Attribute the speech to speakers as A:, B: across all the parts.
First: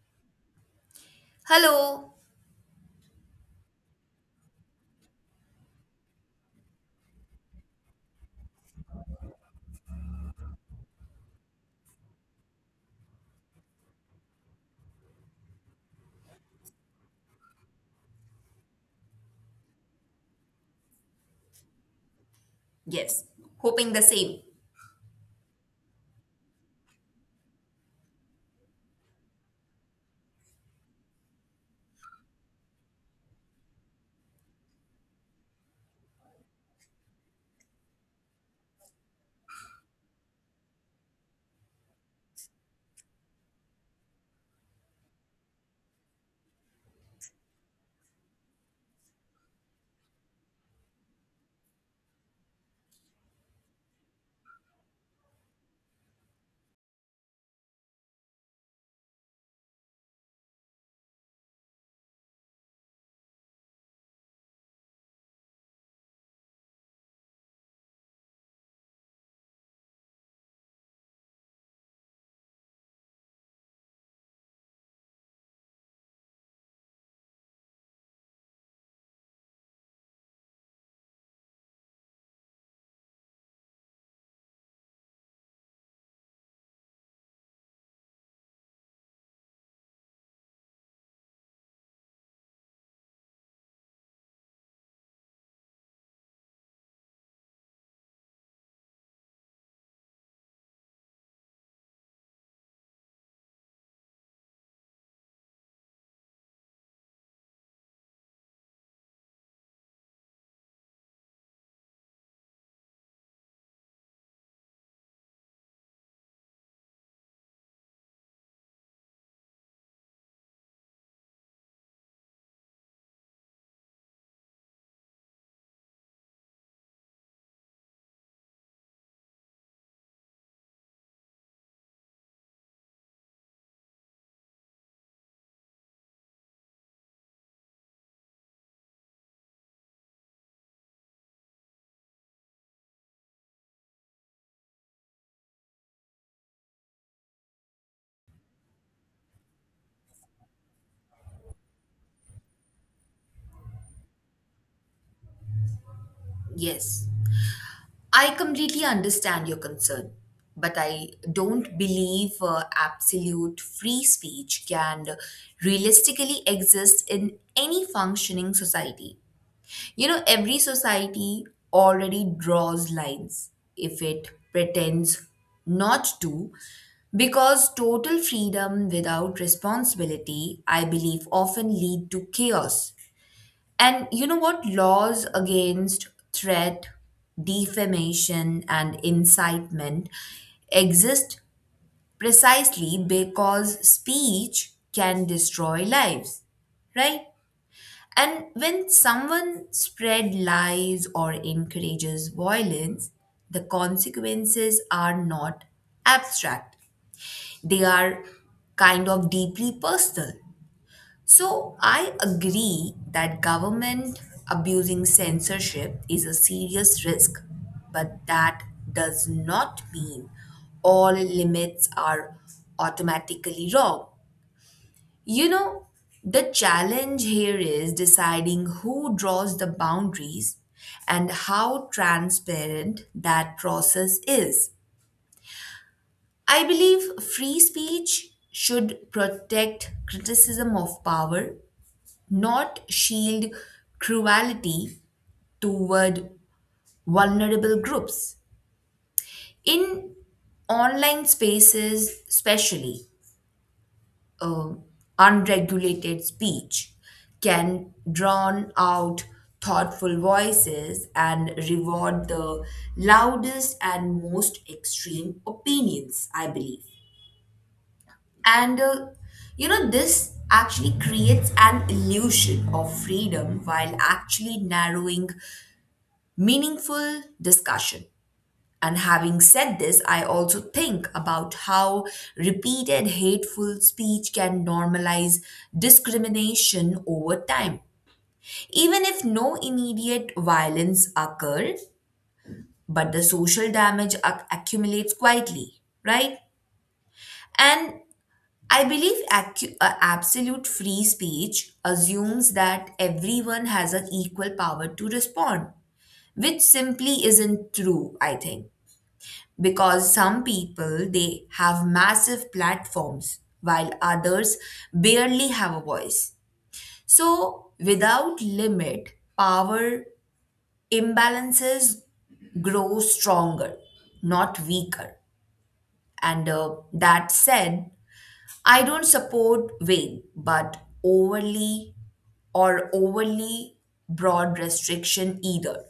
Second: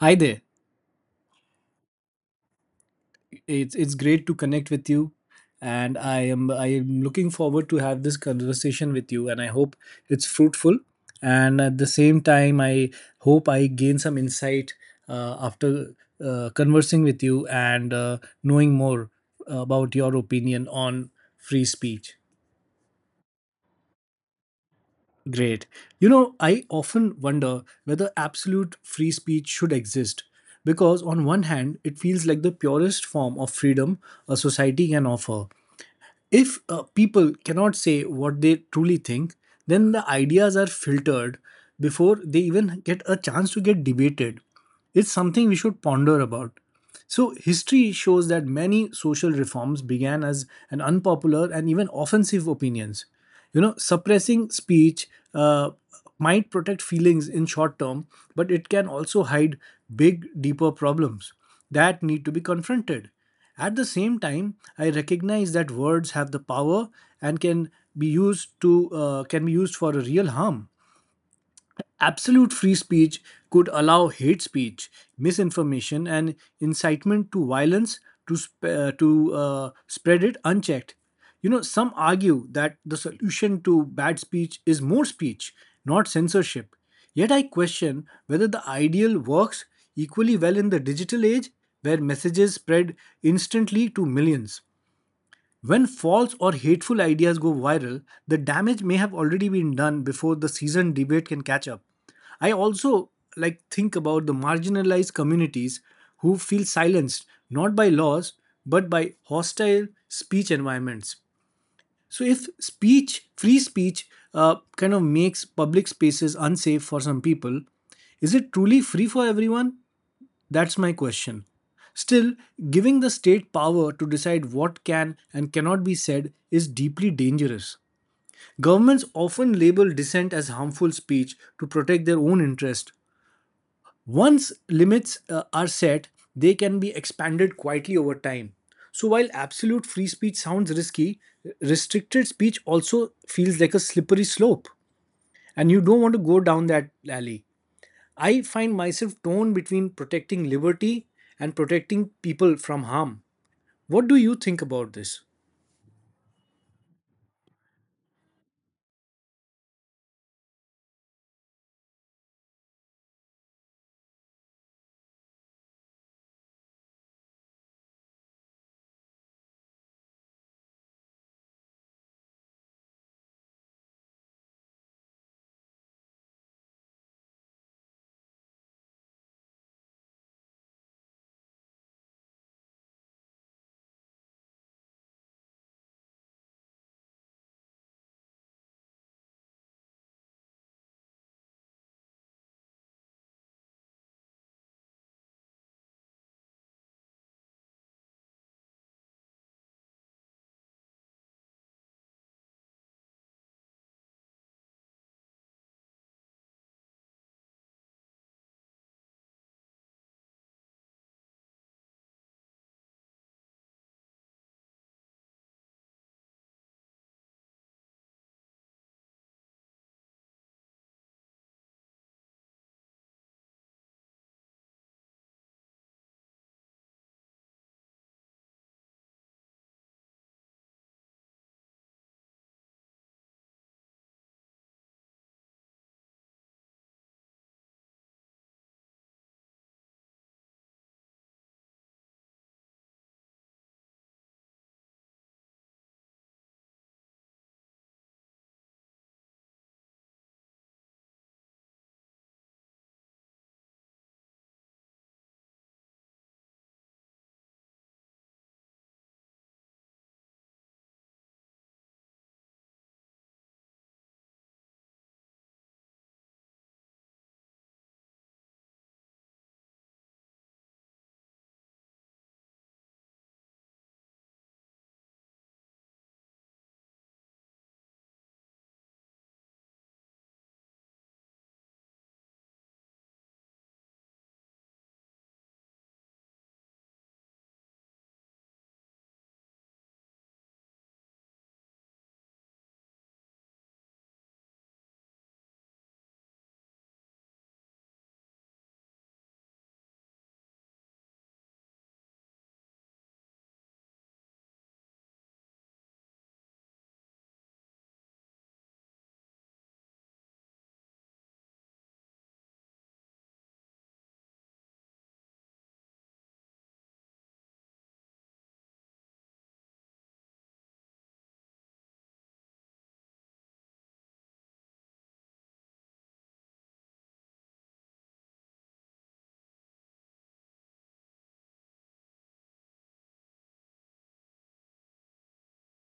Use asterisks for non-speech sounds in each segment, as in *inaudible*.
A: Hi there.
B: Hello.
A: It's great to connect with you, and I am looking forward to have this conversation with you and I hope it's fruitful. And at the same time, I hope I gain some insight after conversing with you and knowing more about your opinion on free speech.
B: Yes, hoping the same.
A: Great. You know, I often wonder whether absolute free speech should exist because, on one hand, it feels like the purest form of freedom a society can offer. If people cannot say what they truly think, then the ideas are filtered before they even get a chance to get debated. It's something we should ponder about. So, history shows that many social reforms began as an unpopular and even offensive opinions. You know, suppressing speech uh, might protect feelings in short term, but it can also hide big, deeper problems that need to be confronted. At the same time, I recognize that words have the power and be used to can be used for a real harm. Absolute free speech could allow hate speech, misinformation, and incitement to violence to spread it unchecked. You know, some argue that the solution to bad speech is more speech, not censorship. Yet I question whether the ideal works equally well in the digital age, where messages spread instantly to millions. When false or hateful ideas go viral, the damage may have already been done before the seasoned debate can catch up. I also like think about the marginalized communities who feel silenced not by laws but by hostile speech environments. So if speech, free speech, kind of makes public spaces unsafe for some people, is it truly free for everyone? That's my question. Still, giving the state power to decide what can and cannot be said is deeply dangerous. Governments often label dissent as harmful speech to protect their own interest. Once limits are set, they can be expanded quietly over time. So while absolute free speech sounds risky, restricted speech also feels like a slippery slope and you don't want to go down that alley. I find myself torn between protecting liberty and protecting people from harm. What do you think about this?
B: Yes, I completely understand your concern, but I don't believe absolute free speech can realistically exist in any functioning society. You know, every society already draws lines if it pretends not to, because total freedom without responsibility, I believe, often lead to chaos. And you know what? Laws against threat, defamation, and incitement exist precisely because speech can destroy lives, right? And when someone spread lies or encourages violence, the consequences are not abstract. They are kind of deeply personal. So I agree that government abusing censorship is a serious risk, but that does not mean all limits are automatically wrong. You know, the challenge here is deciding who draws the boundaries and how transparent that process is. I believe free speech should protect criticism of power, not shield cruelty toward vulnerable groups. In online spaces, especially, um, unregulated speech can drown out thoughtful voices and reward the loudest and most extreme opinions, I believe. And you know, this actually creates an illusion of freedom while actually narrowing meaningful discussion. And having said this, I also think about how repeated hateful speech can normalize discrimination over time. Even if no immediate violence occurred, but the social damage accumulates quietly, right? And I believe absolute free speech assumes that everyone has an equal power to respond, which simply isn't true, I think. Because some people, they have massive platforms while others barely have a voice, so without limit, power imbalances grow stronger, not weaker. And that said, I don't support vague but overly, or overly broad restriction either.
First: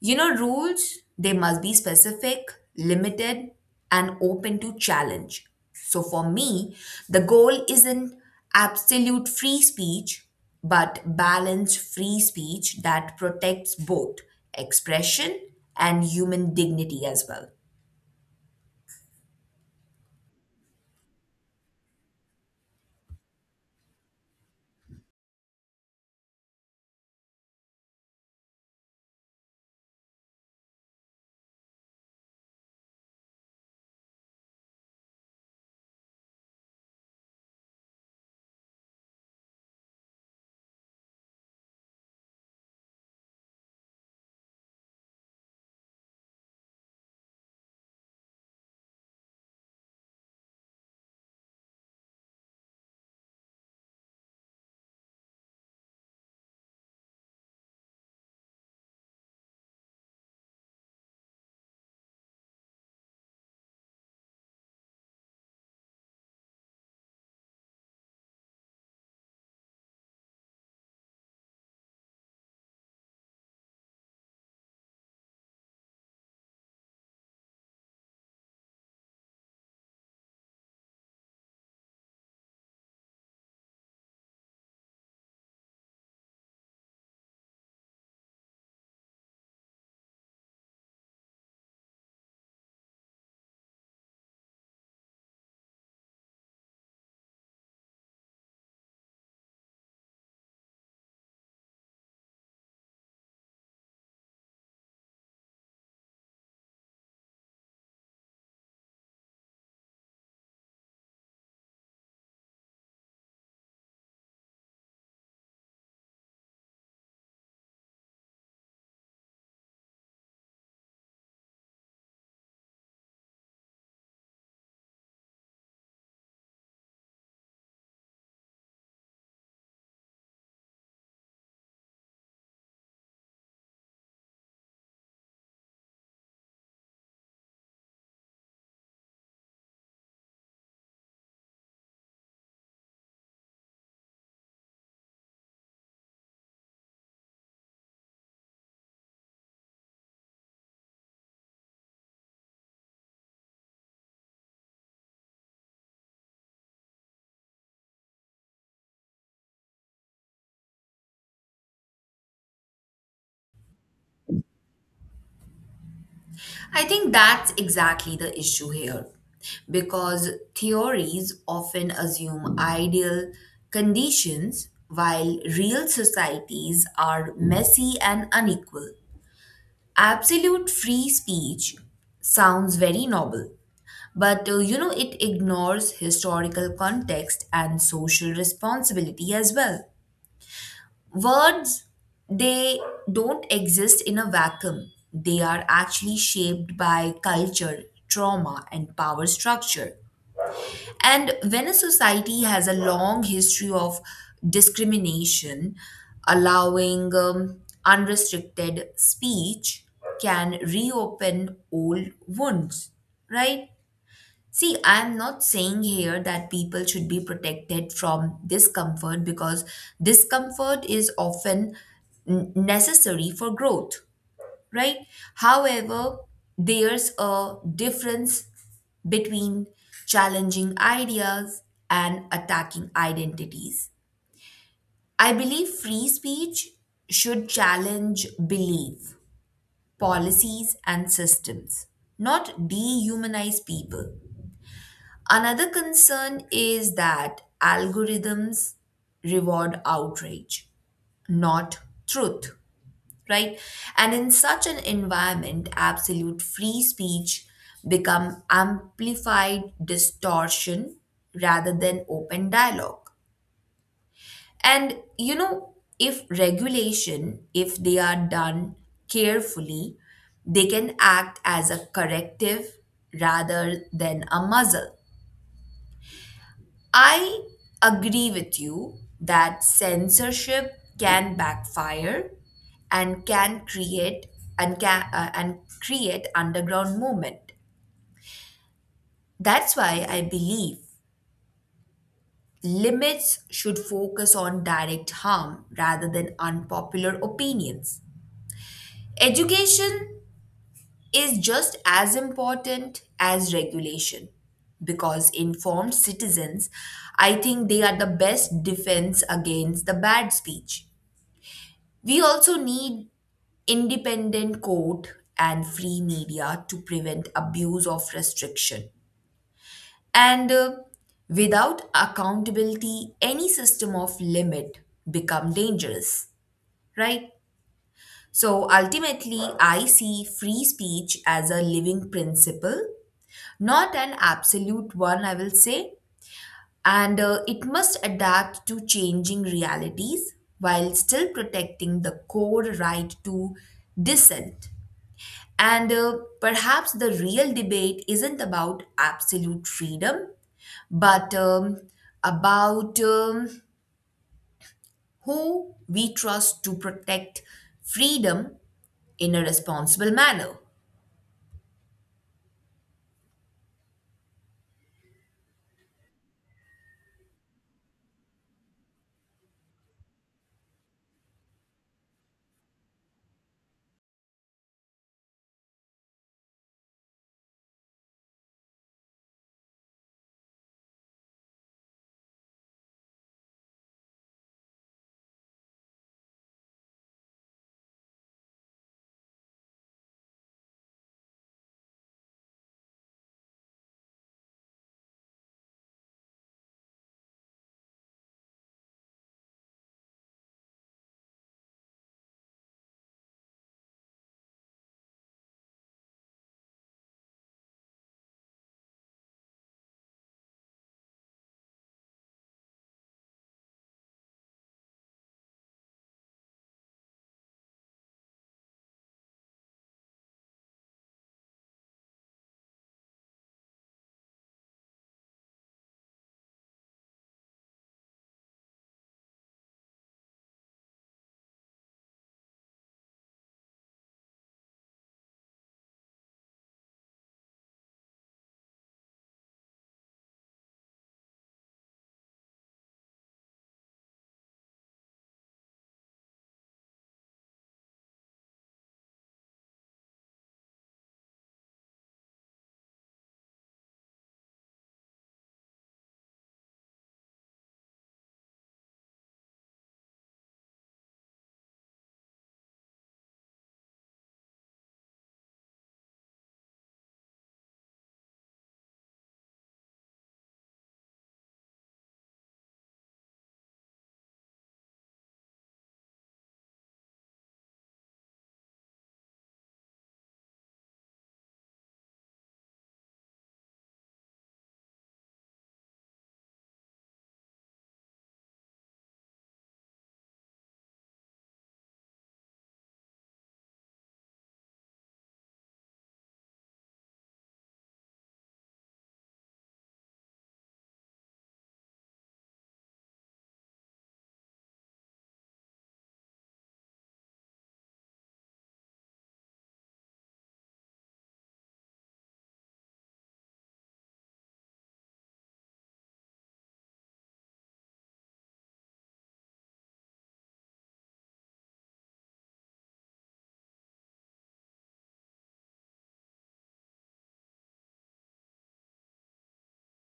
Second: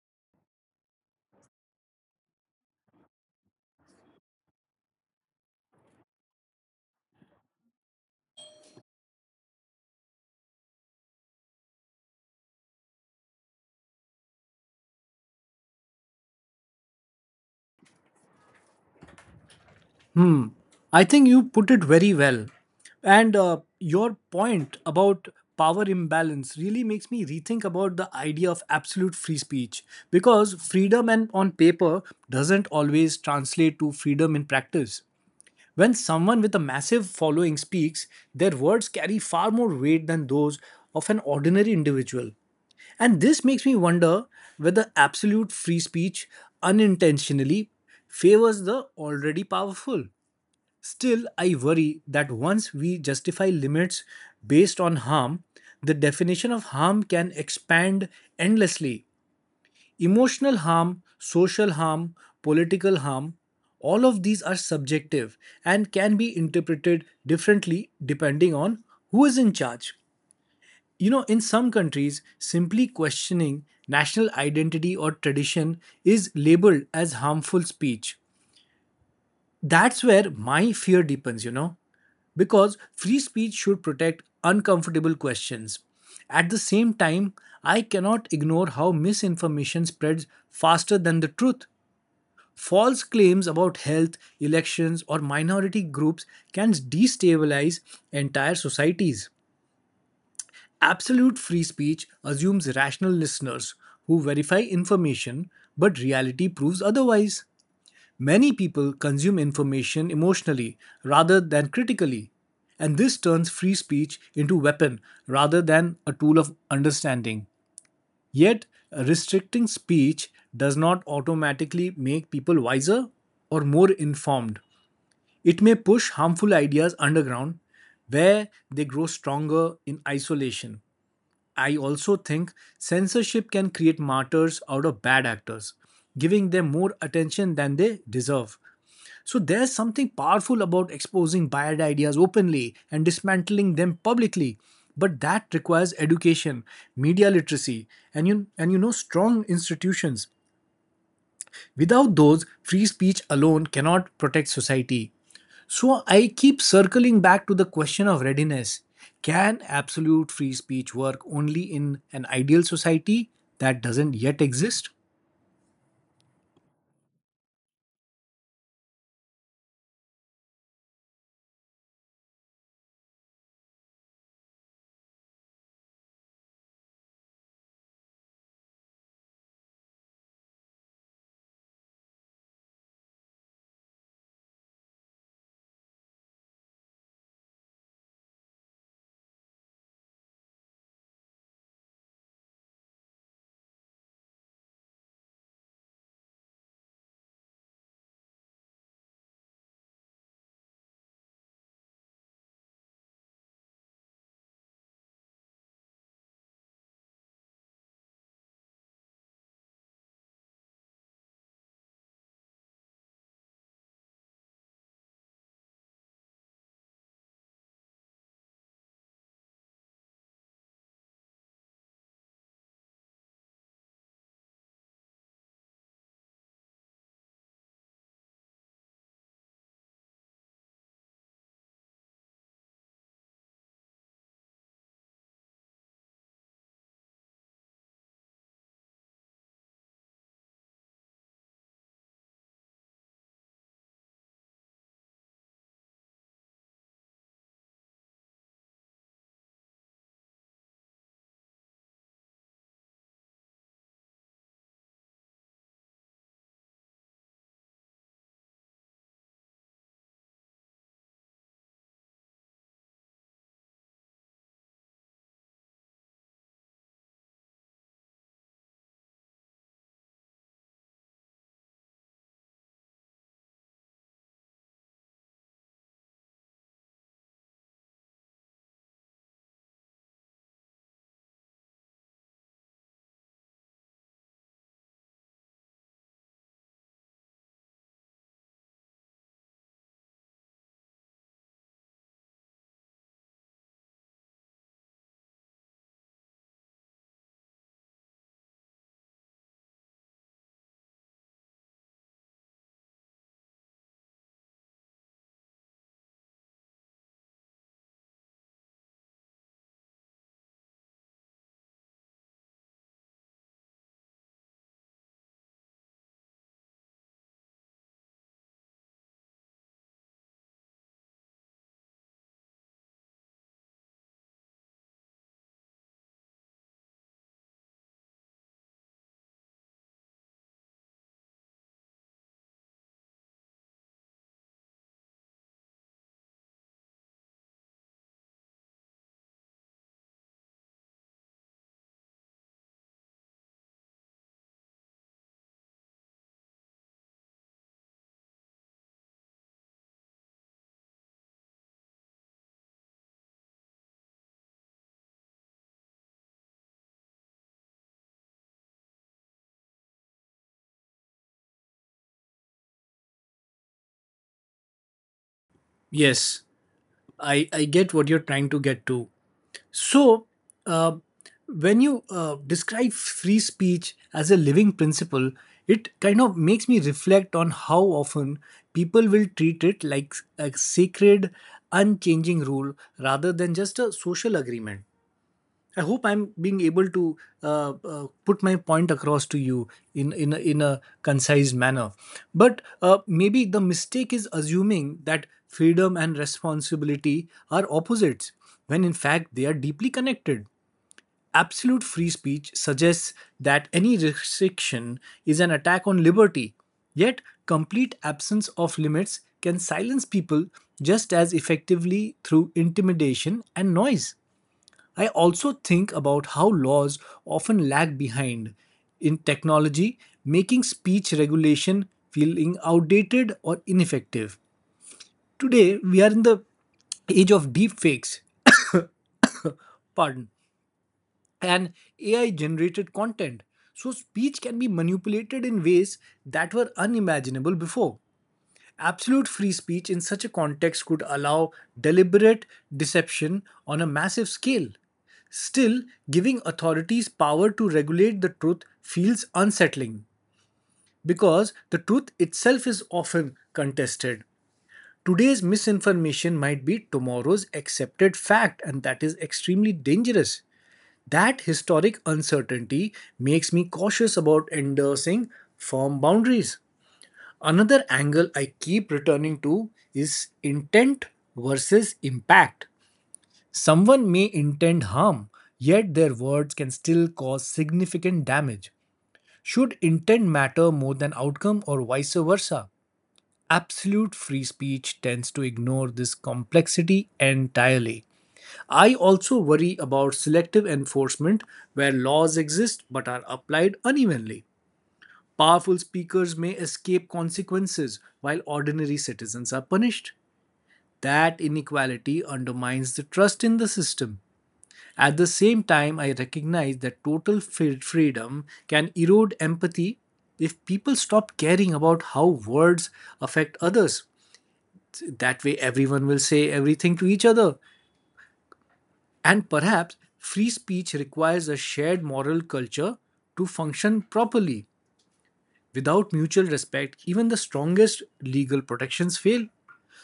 B: You know, rules, they must be specific, limited, and open to challenge. So for me, the goal isn't absolute free speech, but balanced free speech that protects both expression and human dignity as well.
A: Hmm. I think you put it very well. And your point about power imbalance really makes me rethink about the idea of absolute free speech because freedom and on paper doesn't always translate to freedom in practice. When someone with a massive following speaks, their words carry far more weight than those of an ordinary individual. And this makes me wonder whether absolute free speech unintentionally favors the already powerful. Still, I worry that once we justify limits based on harm, the definition of harm can expand endlessly. Emotional harm, social harm, political harm, all of these are subjective and can be interpreted differently depending on who is in charge. You know, in some countries, simply questioning national identity or tradition is labeled as harmful speech. That's where my fear deepens, you know, because free speech should protect uncomfortable questions. At the same time, I cannot ignore how misinformation spreads faster than the truth. False claims about health, elections, or minority groups can destabilize entire societies. Absolute free speech assumes rational listeners who verify information, but reality proves otherwise. Many people consume information emotionally rather than critically, and this turns free speech into a weapon rather than a tool of understanding. Yet, restricting speech does not automatically make people wiser or more informed. It may push harmful ideas underground where they grow stronger in isolation. I also think censorship can create martyrs out of bad actors, giving them more attention than they deserve. So there's something powerful about exposing bad ideas openly and dismantling them publicly. But that requires education, media literacy, and you know strong institutions. Without those, free speech alone cannot protect society. So I keep circling back to the question of readiness. Can absolute free speech work only in an ideal society that doesn't yet exist?
B: I think that's exactly the issue here because theories often assume ideal conditions while real societies are messy and unequal. Absolute free speech sounds very noble, but you know, it ignores historical context and social responsibility as well. Words, they don't exist in a vacuum. They are actually shaped by culture, trauma, and power structure. And when a society has a long history of discrimination, allowing unrestricted speech can reopen old wounds, right? See, I'm not saying here that people should be protected from discomfort because discomfort is often necessary for growth, right? However, there's a difference between challenging ideas and attacking identities. I believe free speech should challenge belief, policies, and systems, not dehumanize people. Another concern is that algorithms reward outrage, not truth, right? And in such an environment, absolute free speech become amplified distortion rather than open dialogue. And you know, if regulation, if they are done carefully, they can act as a corrective rather than a muzzle. I agree with you that censorship can backfire and can create, and can and create underground movement. That's why I believe limits should focus on direct harm rather than unpopular opinions. Education is just as important as regulation because informed citizens, I think they are the best defense against the bad speech. We also need independent court and free media to prevent abuse of restriction. And without accountability, any system of limit become dangerous, right? So ultimately, I see free speech as a living principle, not an absolute one, I will say. And it must adapt to changing realities while still protecting the core right to dissent. And perhaps the real debate isn't about absolute freedom, but about who we trust to protect freedom in a responsible manner.
A: Yes, I get what you're trying to get to. So, uh, when you describe free speech as a living principle, it kind of makes me reflect on how often people will treat it like a sacred, unchanging rule rather than just a social agreement. I hope I'm being able to put my point across to you in a concise manner. But maybe the mistake is assuming that freedom and responsibility are opposites, when in fact they are deeply connected. Absolute free speech suggests that any restriction is an attack on liberty, yet complete absence of limits can silence people just as effectively through intimidation and noise. I also think about how laws often lag behind in technology, making speech regulation feeling outdated or ineffective. Today, we are in the age of deepfakes, *coughs* pardon, and AI generated content. So, speech can be manipulated in ways that were unimaginable before. Absolute free speech in such a context could allow deliberate deception on a massive scale. Still, giving authorities power to regulate the truth feels unsettling because the truth itself is often contested. Today's misinformation might be tomorrow's accepted fact, and that is extremely dangerous. That historic uncertainty makes me cautious about endorsing firm boundaries. Another angle I keep returning to is intent versus impact. Someone may intend harm, yet their words can still cause significant damage. Should intent matter more than outcome or vice versa? Absolute free speech tends to ignore this complexity entirely. I also worry about selective enforcement where laws exist but are applied unevenly. Powerful speakers may escape consequences while ordinary citizens are punished. That inequality undermines the trust in the system. At the same time, I recognize that freedom can erode empathy if people stop caring about how words affect others. That way, everyone will say everything to each other. And perhaps free speech requires a shared moral culture to function properly. Without mutual respect, even the strongest legal protections fail.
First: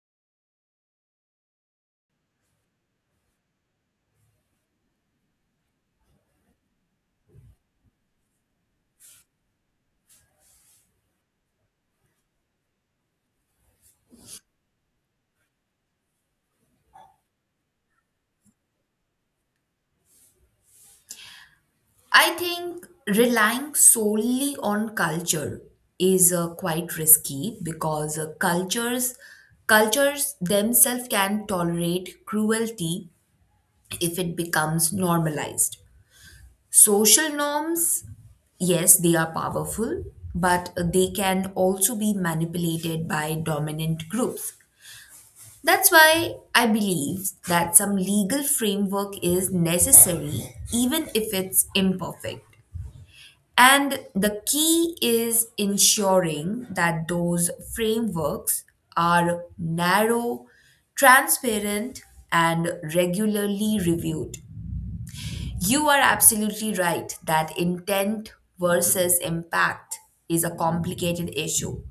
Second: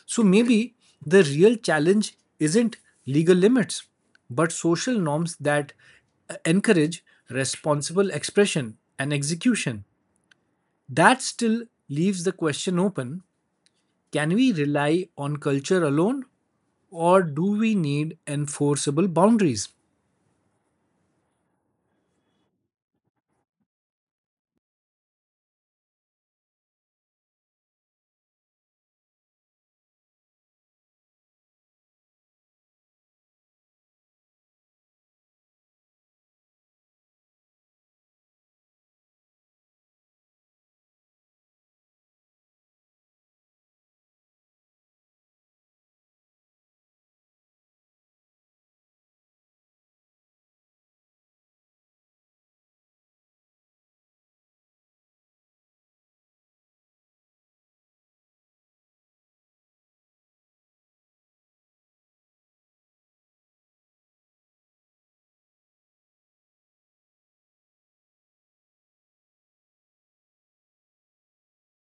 A: So maybe the real challenge isn't legal limits, but social norms that encourage responsible expression and execution. That still leaves the question open: can we rely on culture alone, or do we need enforceable boundaries?
B: I think relying solely on culture is quite risky because cultures themselves can tolerate cruelty if it becomes normalized. Social norms, yes, they are powerful, but they can also be manipulated by dominant groups. That's why I believe that some legal framework is necessary, even if it's imperfect. And the key is ensuring that those frameworks are narrow, transparent, and regularly reviewed. You are absolutely right that intent versus impact is a complicated issue,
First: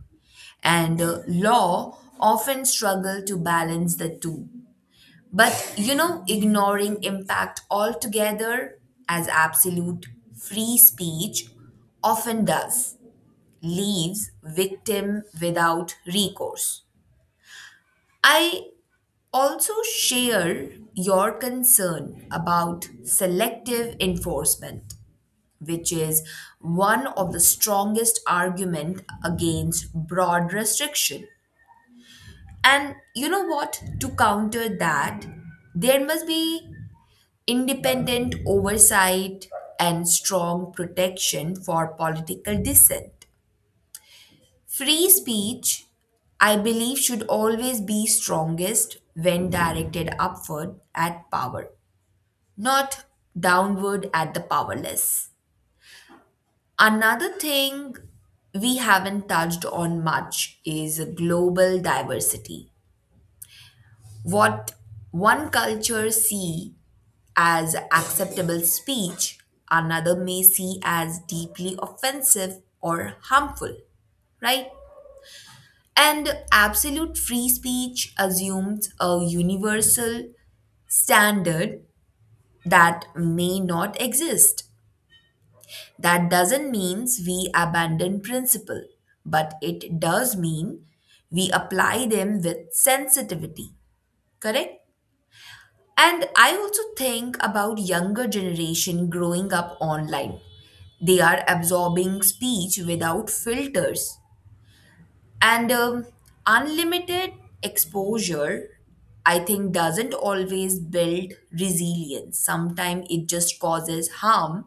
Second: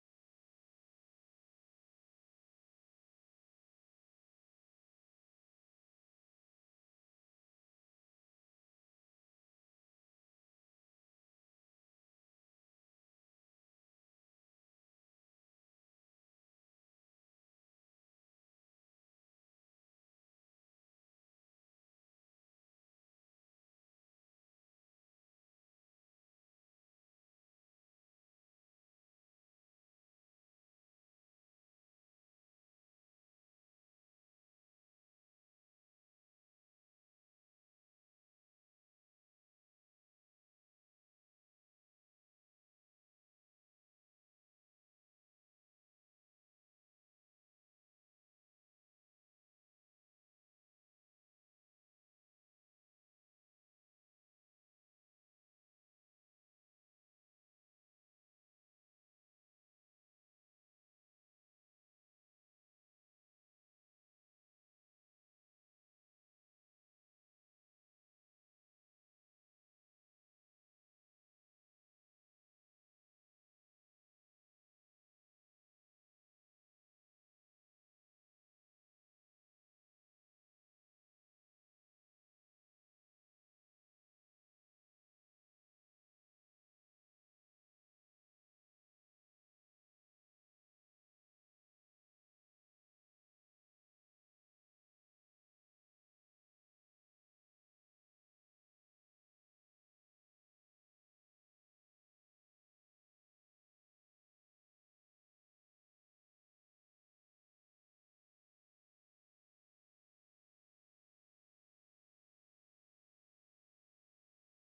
B: and law often struggle to balance the two. But you know, ignoring impact altogether, as absolute free speech often does, leaves victim without recourse. I also share your concern about selective enforcement, which is one of the strongest argument against broad restriction. And you know what, to counter that, there must be independent oversight and strong protection for political dissent. Free speech, I believe, should always be strongest when directed upward at power, not downward at the powerless. Another thing we haven't touched on much is global diversity. What one culture see as acceptable speech, another may see as deeply offensive or harmful, right? And absolute free speech assumes a universal standard that may not exist. That doesn't mean we abandon principle, but it does mean we apply them with sensitivity, correct? And I also think about younger generation growing up online. They are absorbing speech without filters. And unlimited exposure, I think, doesn't always build resilience. Sometimes it just causes harm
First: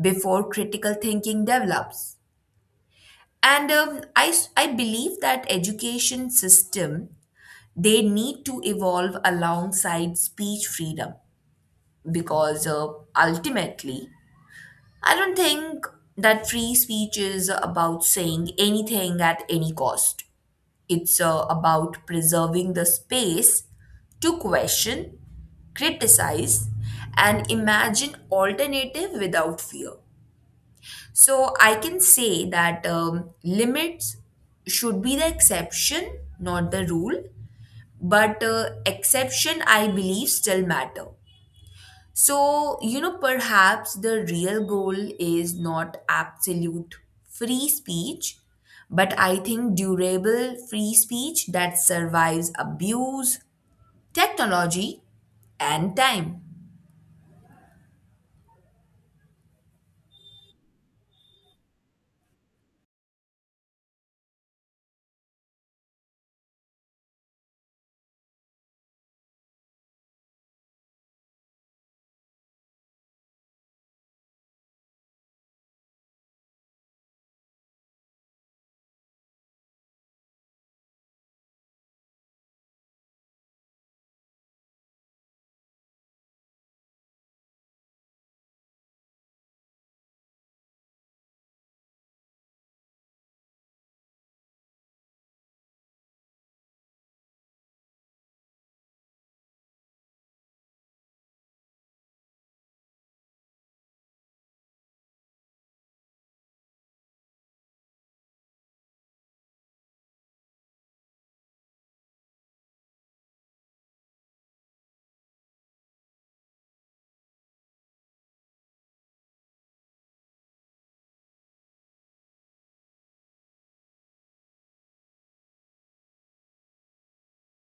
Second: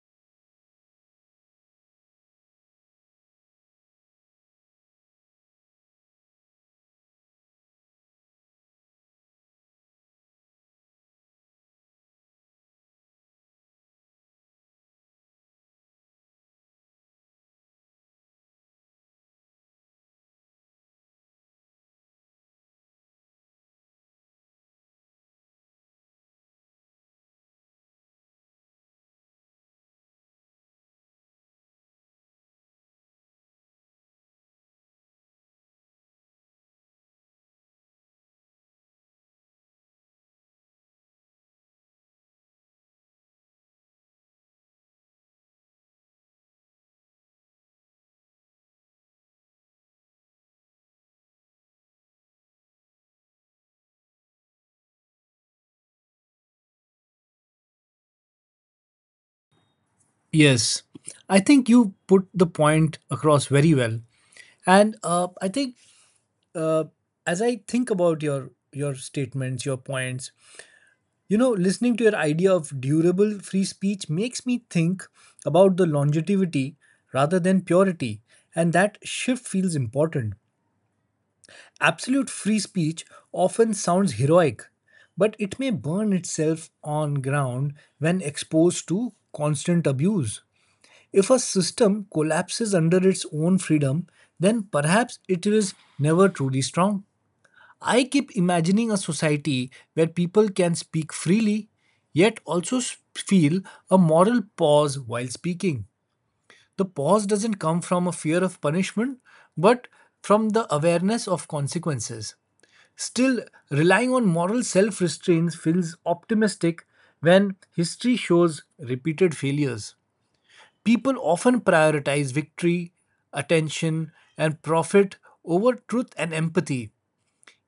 B: before critical thinking develops. And I believe that education system, they need to evolve alongside speech freedom, because ultimately, I don't think that free speech is about saying anything at any cost. It's about preserving the space to question, criticize, and imagine alternative without fear. So I can say that limits should be the exception, not the rule. But exception, I believe, still matter. So you know, perhaps the real goal is not absolute free speech, but I think durable free speech that survives abuse, technology, and time.
A: Yes, I think you put the point across very well. And I think uh, as I think about your statements, your points, you know, listening to your idea of durable free speech makes me think about the longevity rather than purity, and that shift feels important. Absolute free speech often sounds heroic, but it may burn itself on ground when exposed to constant abuse. If a system collapses under its own freedom, then perhaps it is never truly strong. I keep imagining a society where people can speak freely, yet also feel a moral pause while speaking. The pause doesn't come from a fear of punishment, but from the awareness of consequences. Still, relying on moral self restraint feels optimistic when history shows repeated failures. People often prioritize victory, attention, and profit over truth and empathy.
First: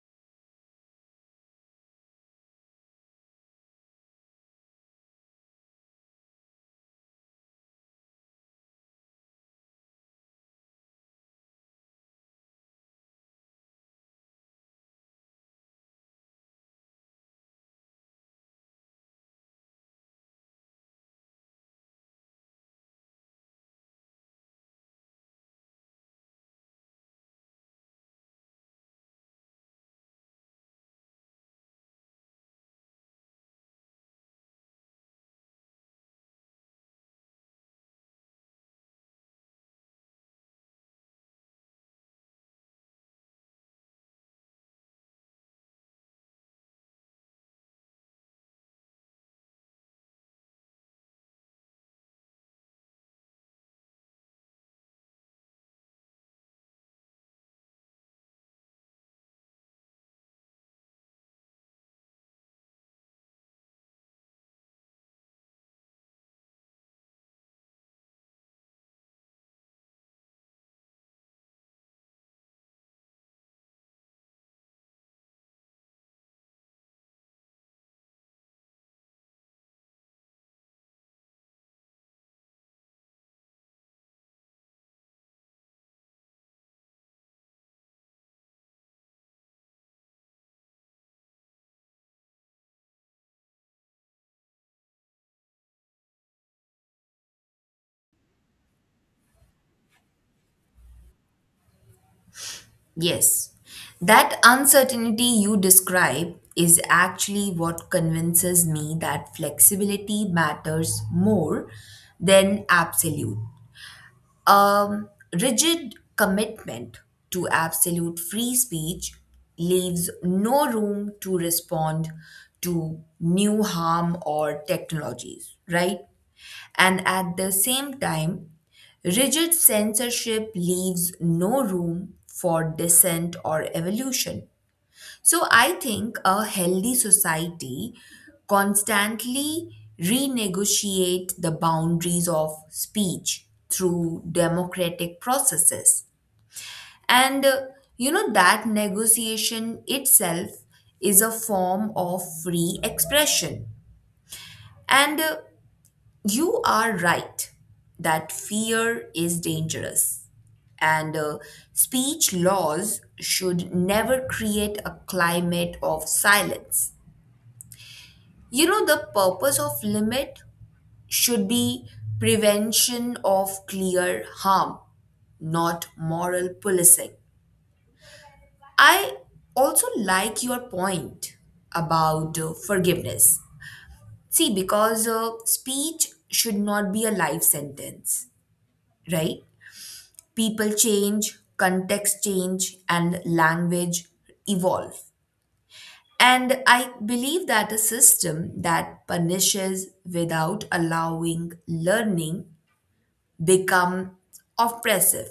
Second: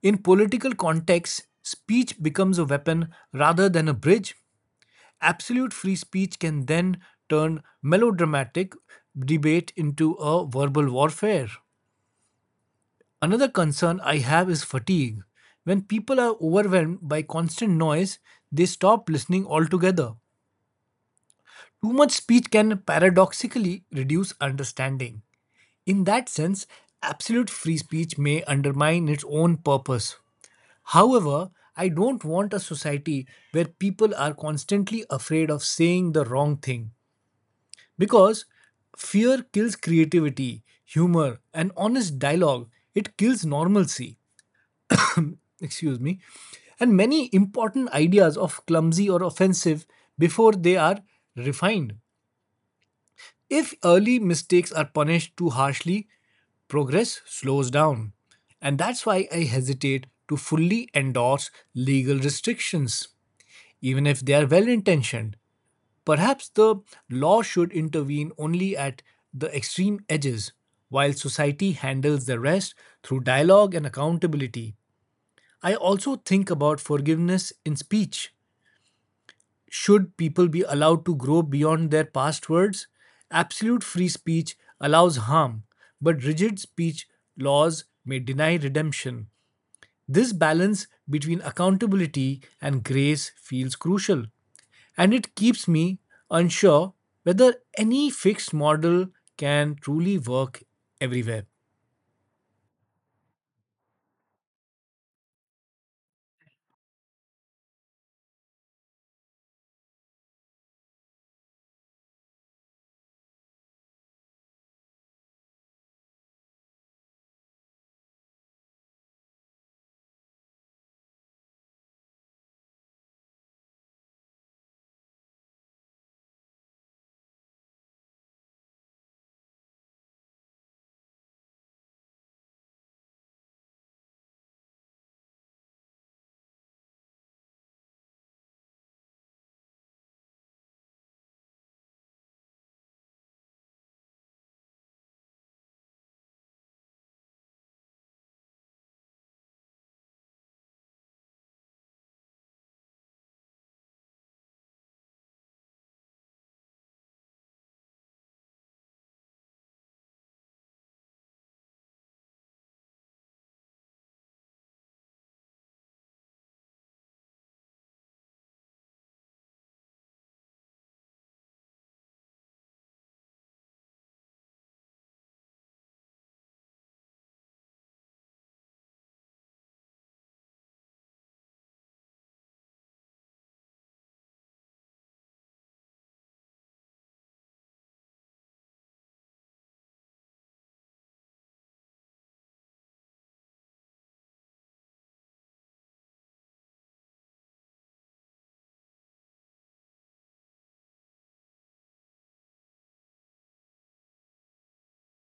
A: In political contexts, speech becomes a weapon rather than a bridge. Absolute free speech can then turn melodramatic debate into a verbal warfare. Another concern I have is fatigue. When people are overwhelmed by constant noise, they stop listening altogether. Too much speech can paradoxically reduce understanding. In that sense, absolute free speech may undermine its own purpose. However, I don't want a society where people are constantly afraid of saying the wrong thing because fear kills creativity, humor, and honest dialogue. It kills normalcy. Excuse me. And many important ideas of clumsy or offensive before they are refined. If early mistakes are punished too harshly, progress slows down. And that's why I hesitate to fully endorse legal restrictions. Even if they are well intentioned, perhaps the law should intervene only at the extreme edges, while society handles the rest through dialogue and accountability. I also think about forgiveness in speech. Should people be allowed to grow beyond their past words? Absolute free speech allows harm, but rigid speech laws may deny redemption. This balance between accountability and grace feels crucial, and it keeps me unsure whether any fixed model can truly work everywhere.
B: Yes, that uncertainty you describe is actually what convinces me that flexibility matters more than absolute. Um, Rigid commitment to absolute free speech leaves no room to respond to new harm or technologies, right? And at the same time, rigid censorship leaves no room for dissent or evolution. So I think a healthy society constantly renegotiate the boundaries of speech through democratic processes. And you know that negotiation itself is a form of free expression. And you are right that fear is dangerous, and speech laws should never create a climate of silence. You know, the purpose of limit should be prevention of clear harm, not moral policing. I also like your point about forgiveness. See, because speech should not be a life sentence, right? People change, context change, and language evolve. And I believe that a system that punishes without allowing learning become oppressive.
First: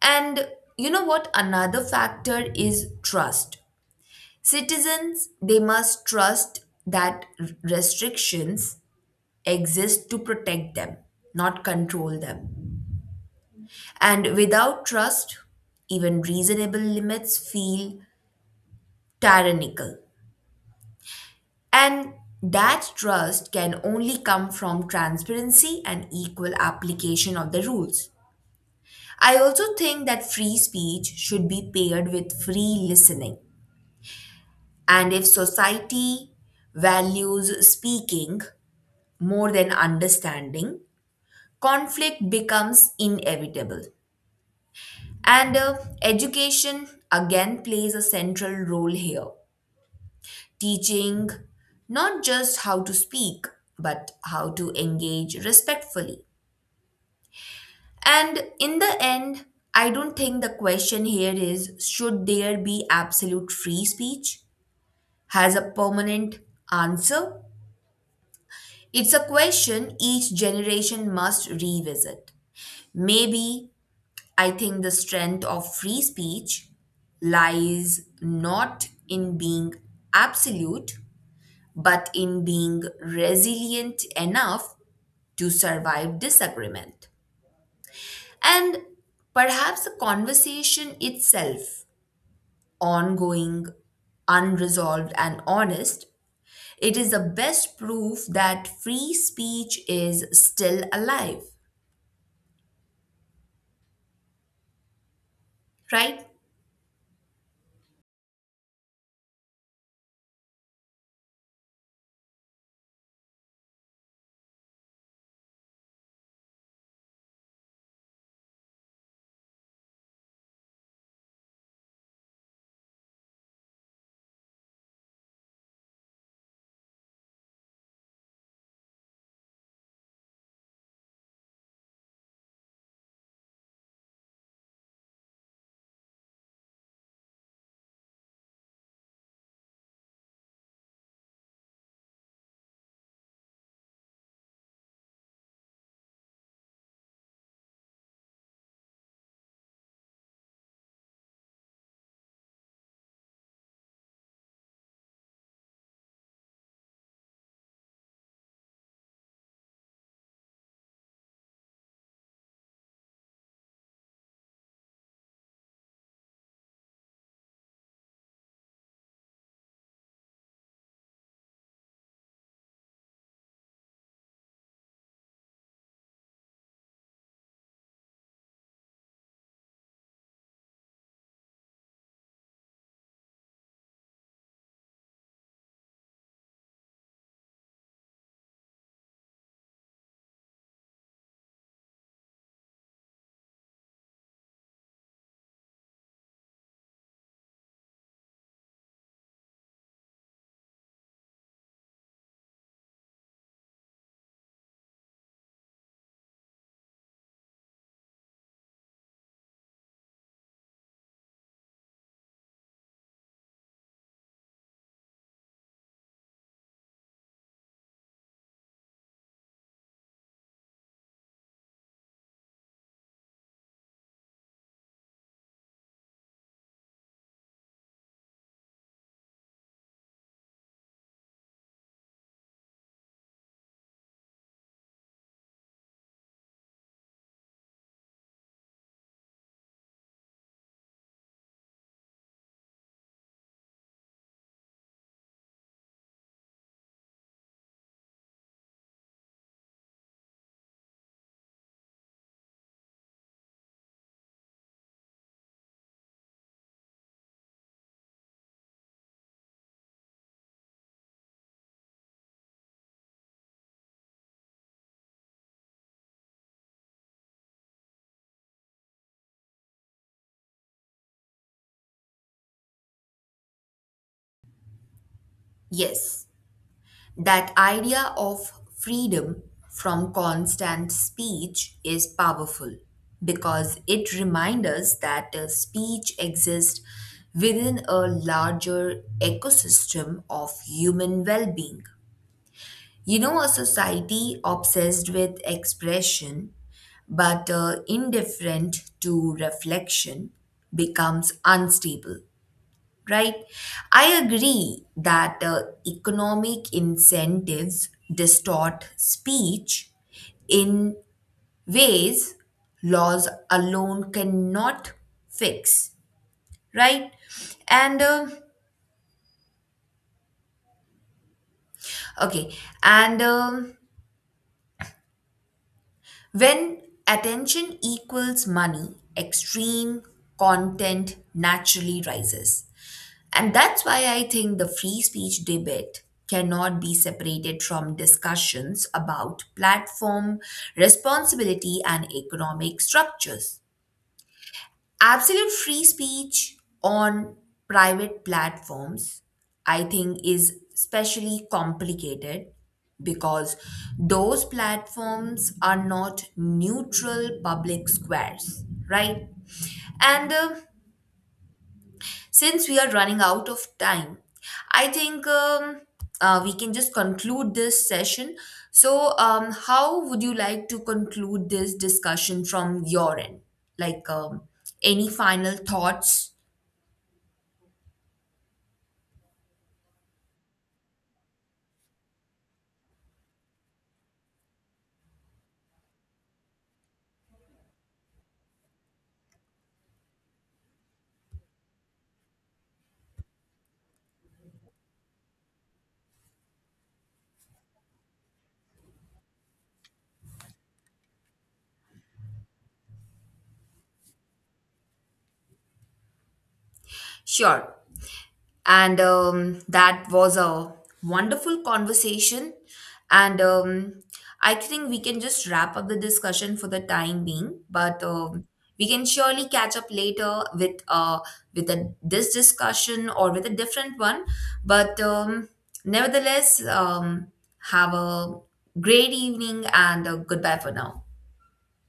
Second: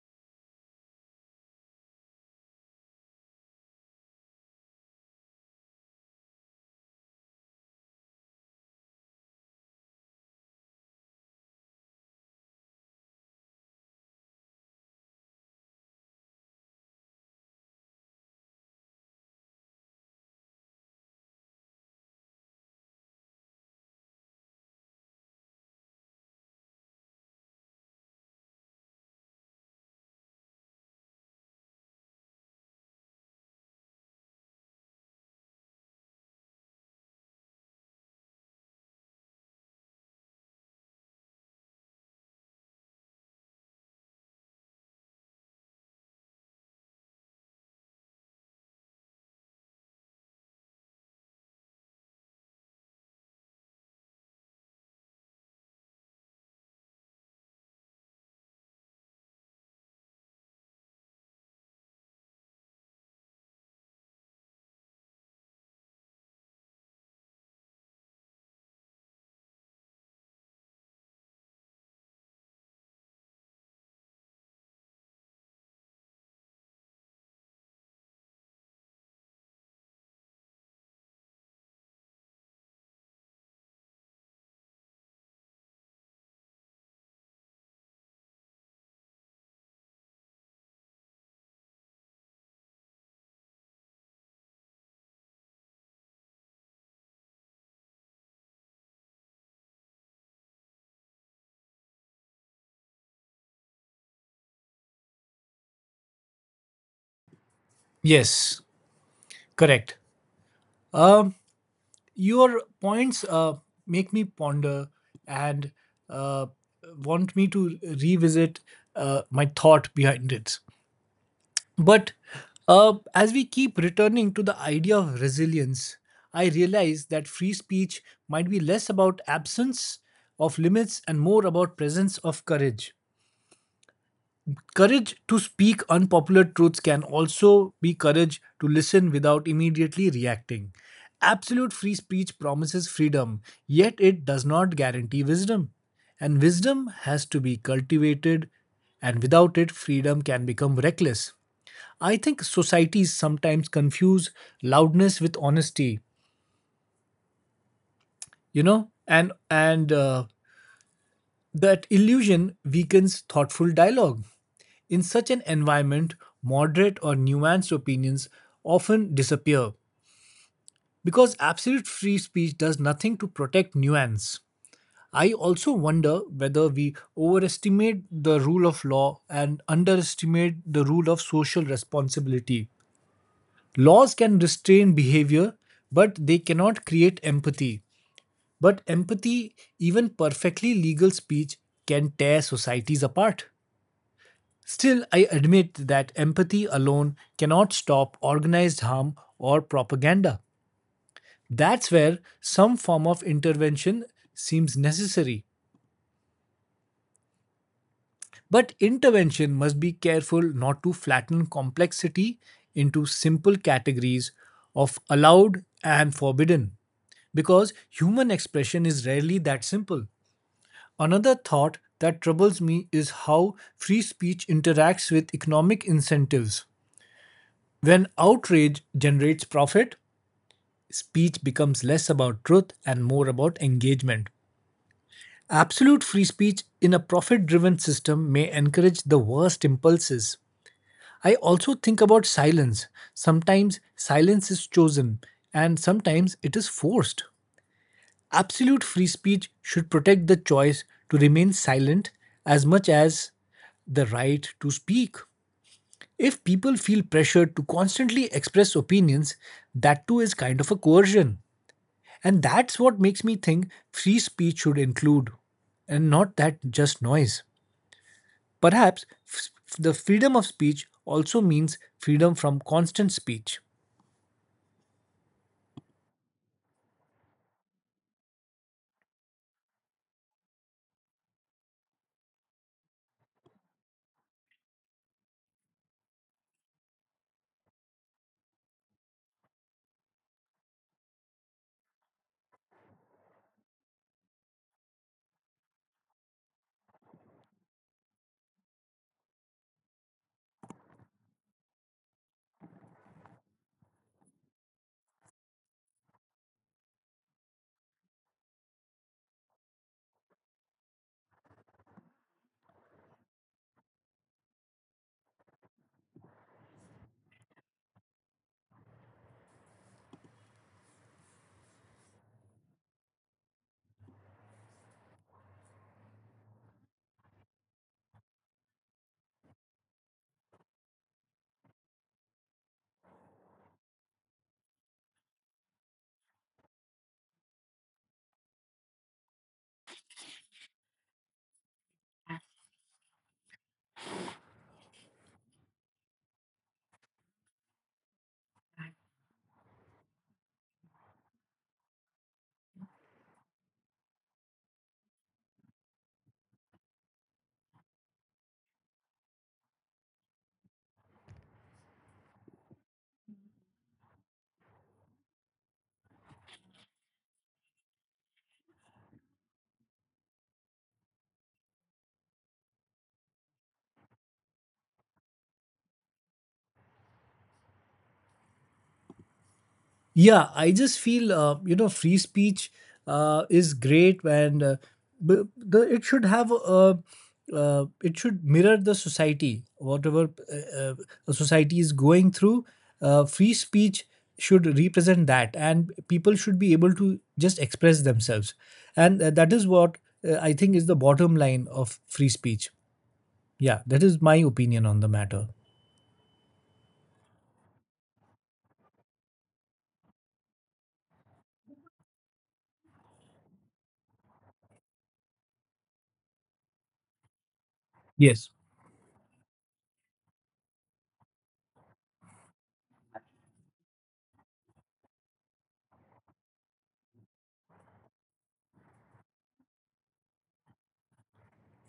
B: And you know what, another factor is trust. Citizens, they must trust that restrictions exist to protect them, not control them. And without trust, even reasonable limits feel tyrannical. And that trust can only come from transparency and equal application of the rules. I also think that free speech should be paired with free listening. And if society values speaking more than understanding, conflict becomes inevitable. And education again plays a central role here, teaching not just how to speak, but how to engage respectfully. And in the end, I don't think the question here is should there be absolute free speech? Has a permanent answer? It's a question each generation must revisit. Maybe I think the strength of free speech lies not in being absolute, but in being resilient enough to survive disagreement. And perhaps the conversation itself, ongoing, unresolved, and honest, it is the best proof that free speech is still alive, right?
A: Yes, correct. Um, your points make me ponder and uh, want me to revisit my thought behind it. But as we keep returning to the idea of resilience, I realize that free speech might be less about absence of limits and more about presence of courage. Courage to speak unpopular truths can also be courage to listen without immediately reacting. Absolute free speech promises freedom, yet it does not guarantee wisdom. And wisdom has to be cultivated, and without it, freedom can become reckless. I think societies sometimes confuse loudness with honesty, you know, and that illusion weakens thoughtful dialogue. In such an environment, moderate or nuanced opinions often disappear because absolute free speech does nothing to protect nuance. I also wonder whether we overestimate the rule of law and underestimate the rule of social responsibility. Laws can restrain behavior, but they cannot create empathy. But empathy, even perfectly legal speech, can tear societies apart. Still, I admit that empathy alone cannot stop organized harm or propaganda. That's where some form of intervention seems necessary. But intervention must be careful not to flatten complexity into simple categories of allowed and forbidden, because human expression is rarely that simple. Another thought that troubles me is how free speech interacts with economic incentives. When outrage generates profit, speech becomes less about truth and more about engagement. Absolute free speech in a profit driven system may encourage the worst impulses. I also think about silence. Sometimes silence is chosen and sometimes it is forced. Absolute free speech should protect the choice to remain silent as much as the right to speak. If people feel pressured to constantly express opinions, that too is kind of a coercion. And that's what makes me think free speech should include, and not that just noise. Perhaps f- the freedom of speech also means freedom from constant speech.
B: Yes. That idea of freedom from constant speech is powerful because it reminds us that speech exists within a larger ecosystem of human well being. You know, a society obsessed with expression but indifferent to reflection becomes unstable, right? I agree that economic incentives distort speech in ways laws alone cannot fix, right? And okay, and um when attention equals money, extreme content naturally rises. And that's why I think the free speech debate cannot be separated from discussions about platform responsibility and economic structures. Absolute free speech on private platforms, I think, is especially complicated because those platforms are not neutral public squares, right? And since we are running out of time, I think we can just conclude this session. So, how would you like to conclude this discussion from your end? Like, any final thoughts?
A: Yeah, I just feel you know, free speech is great, and b- the it should it should mirror the society, whatever a society is going through. Free speech should represent that, and people should be able to just express themselves, and that is what I think is the bottom line of free speech. Yeah, that is my opinion on the matter.
B: Sure. And that was a wonderful conversation. And I think we can just wrap up the discussion for the time being, but
A: Yes,
B: we can surely catch up later with this discussion or with a different one. But nevertheless, have a great evening and goodbye for now.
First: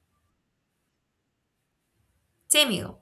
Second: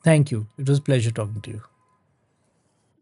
A: thank you. It was pleasure talking to you.
B: Same here.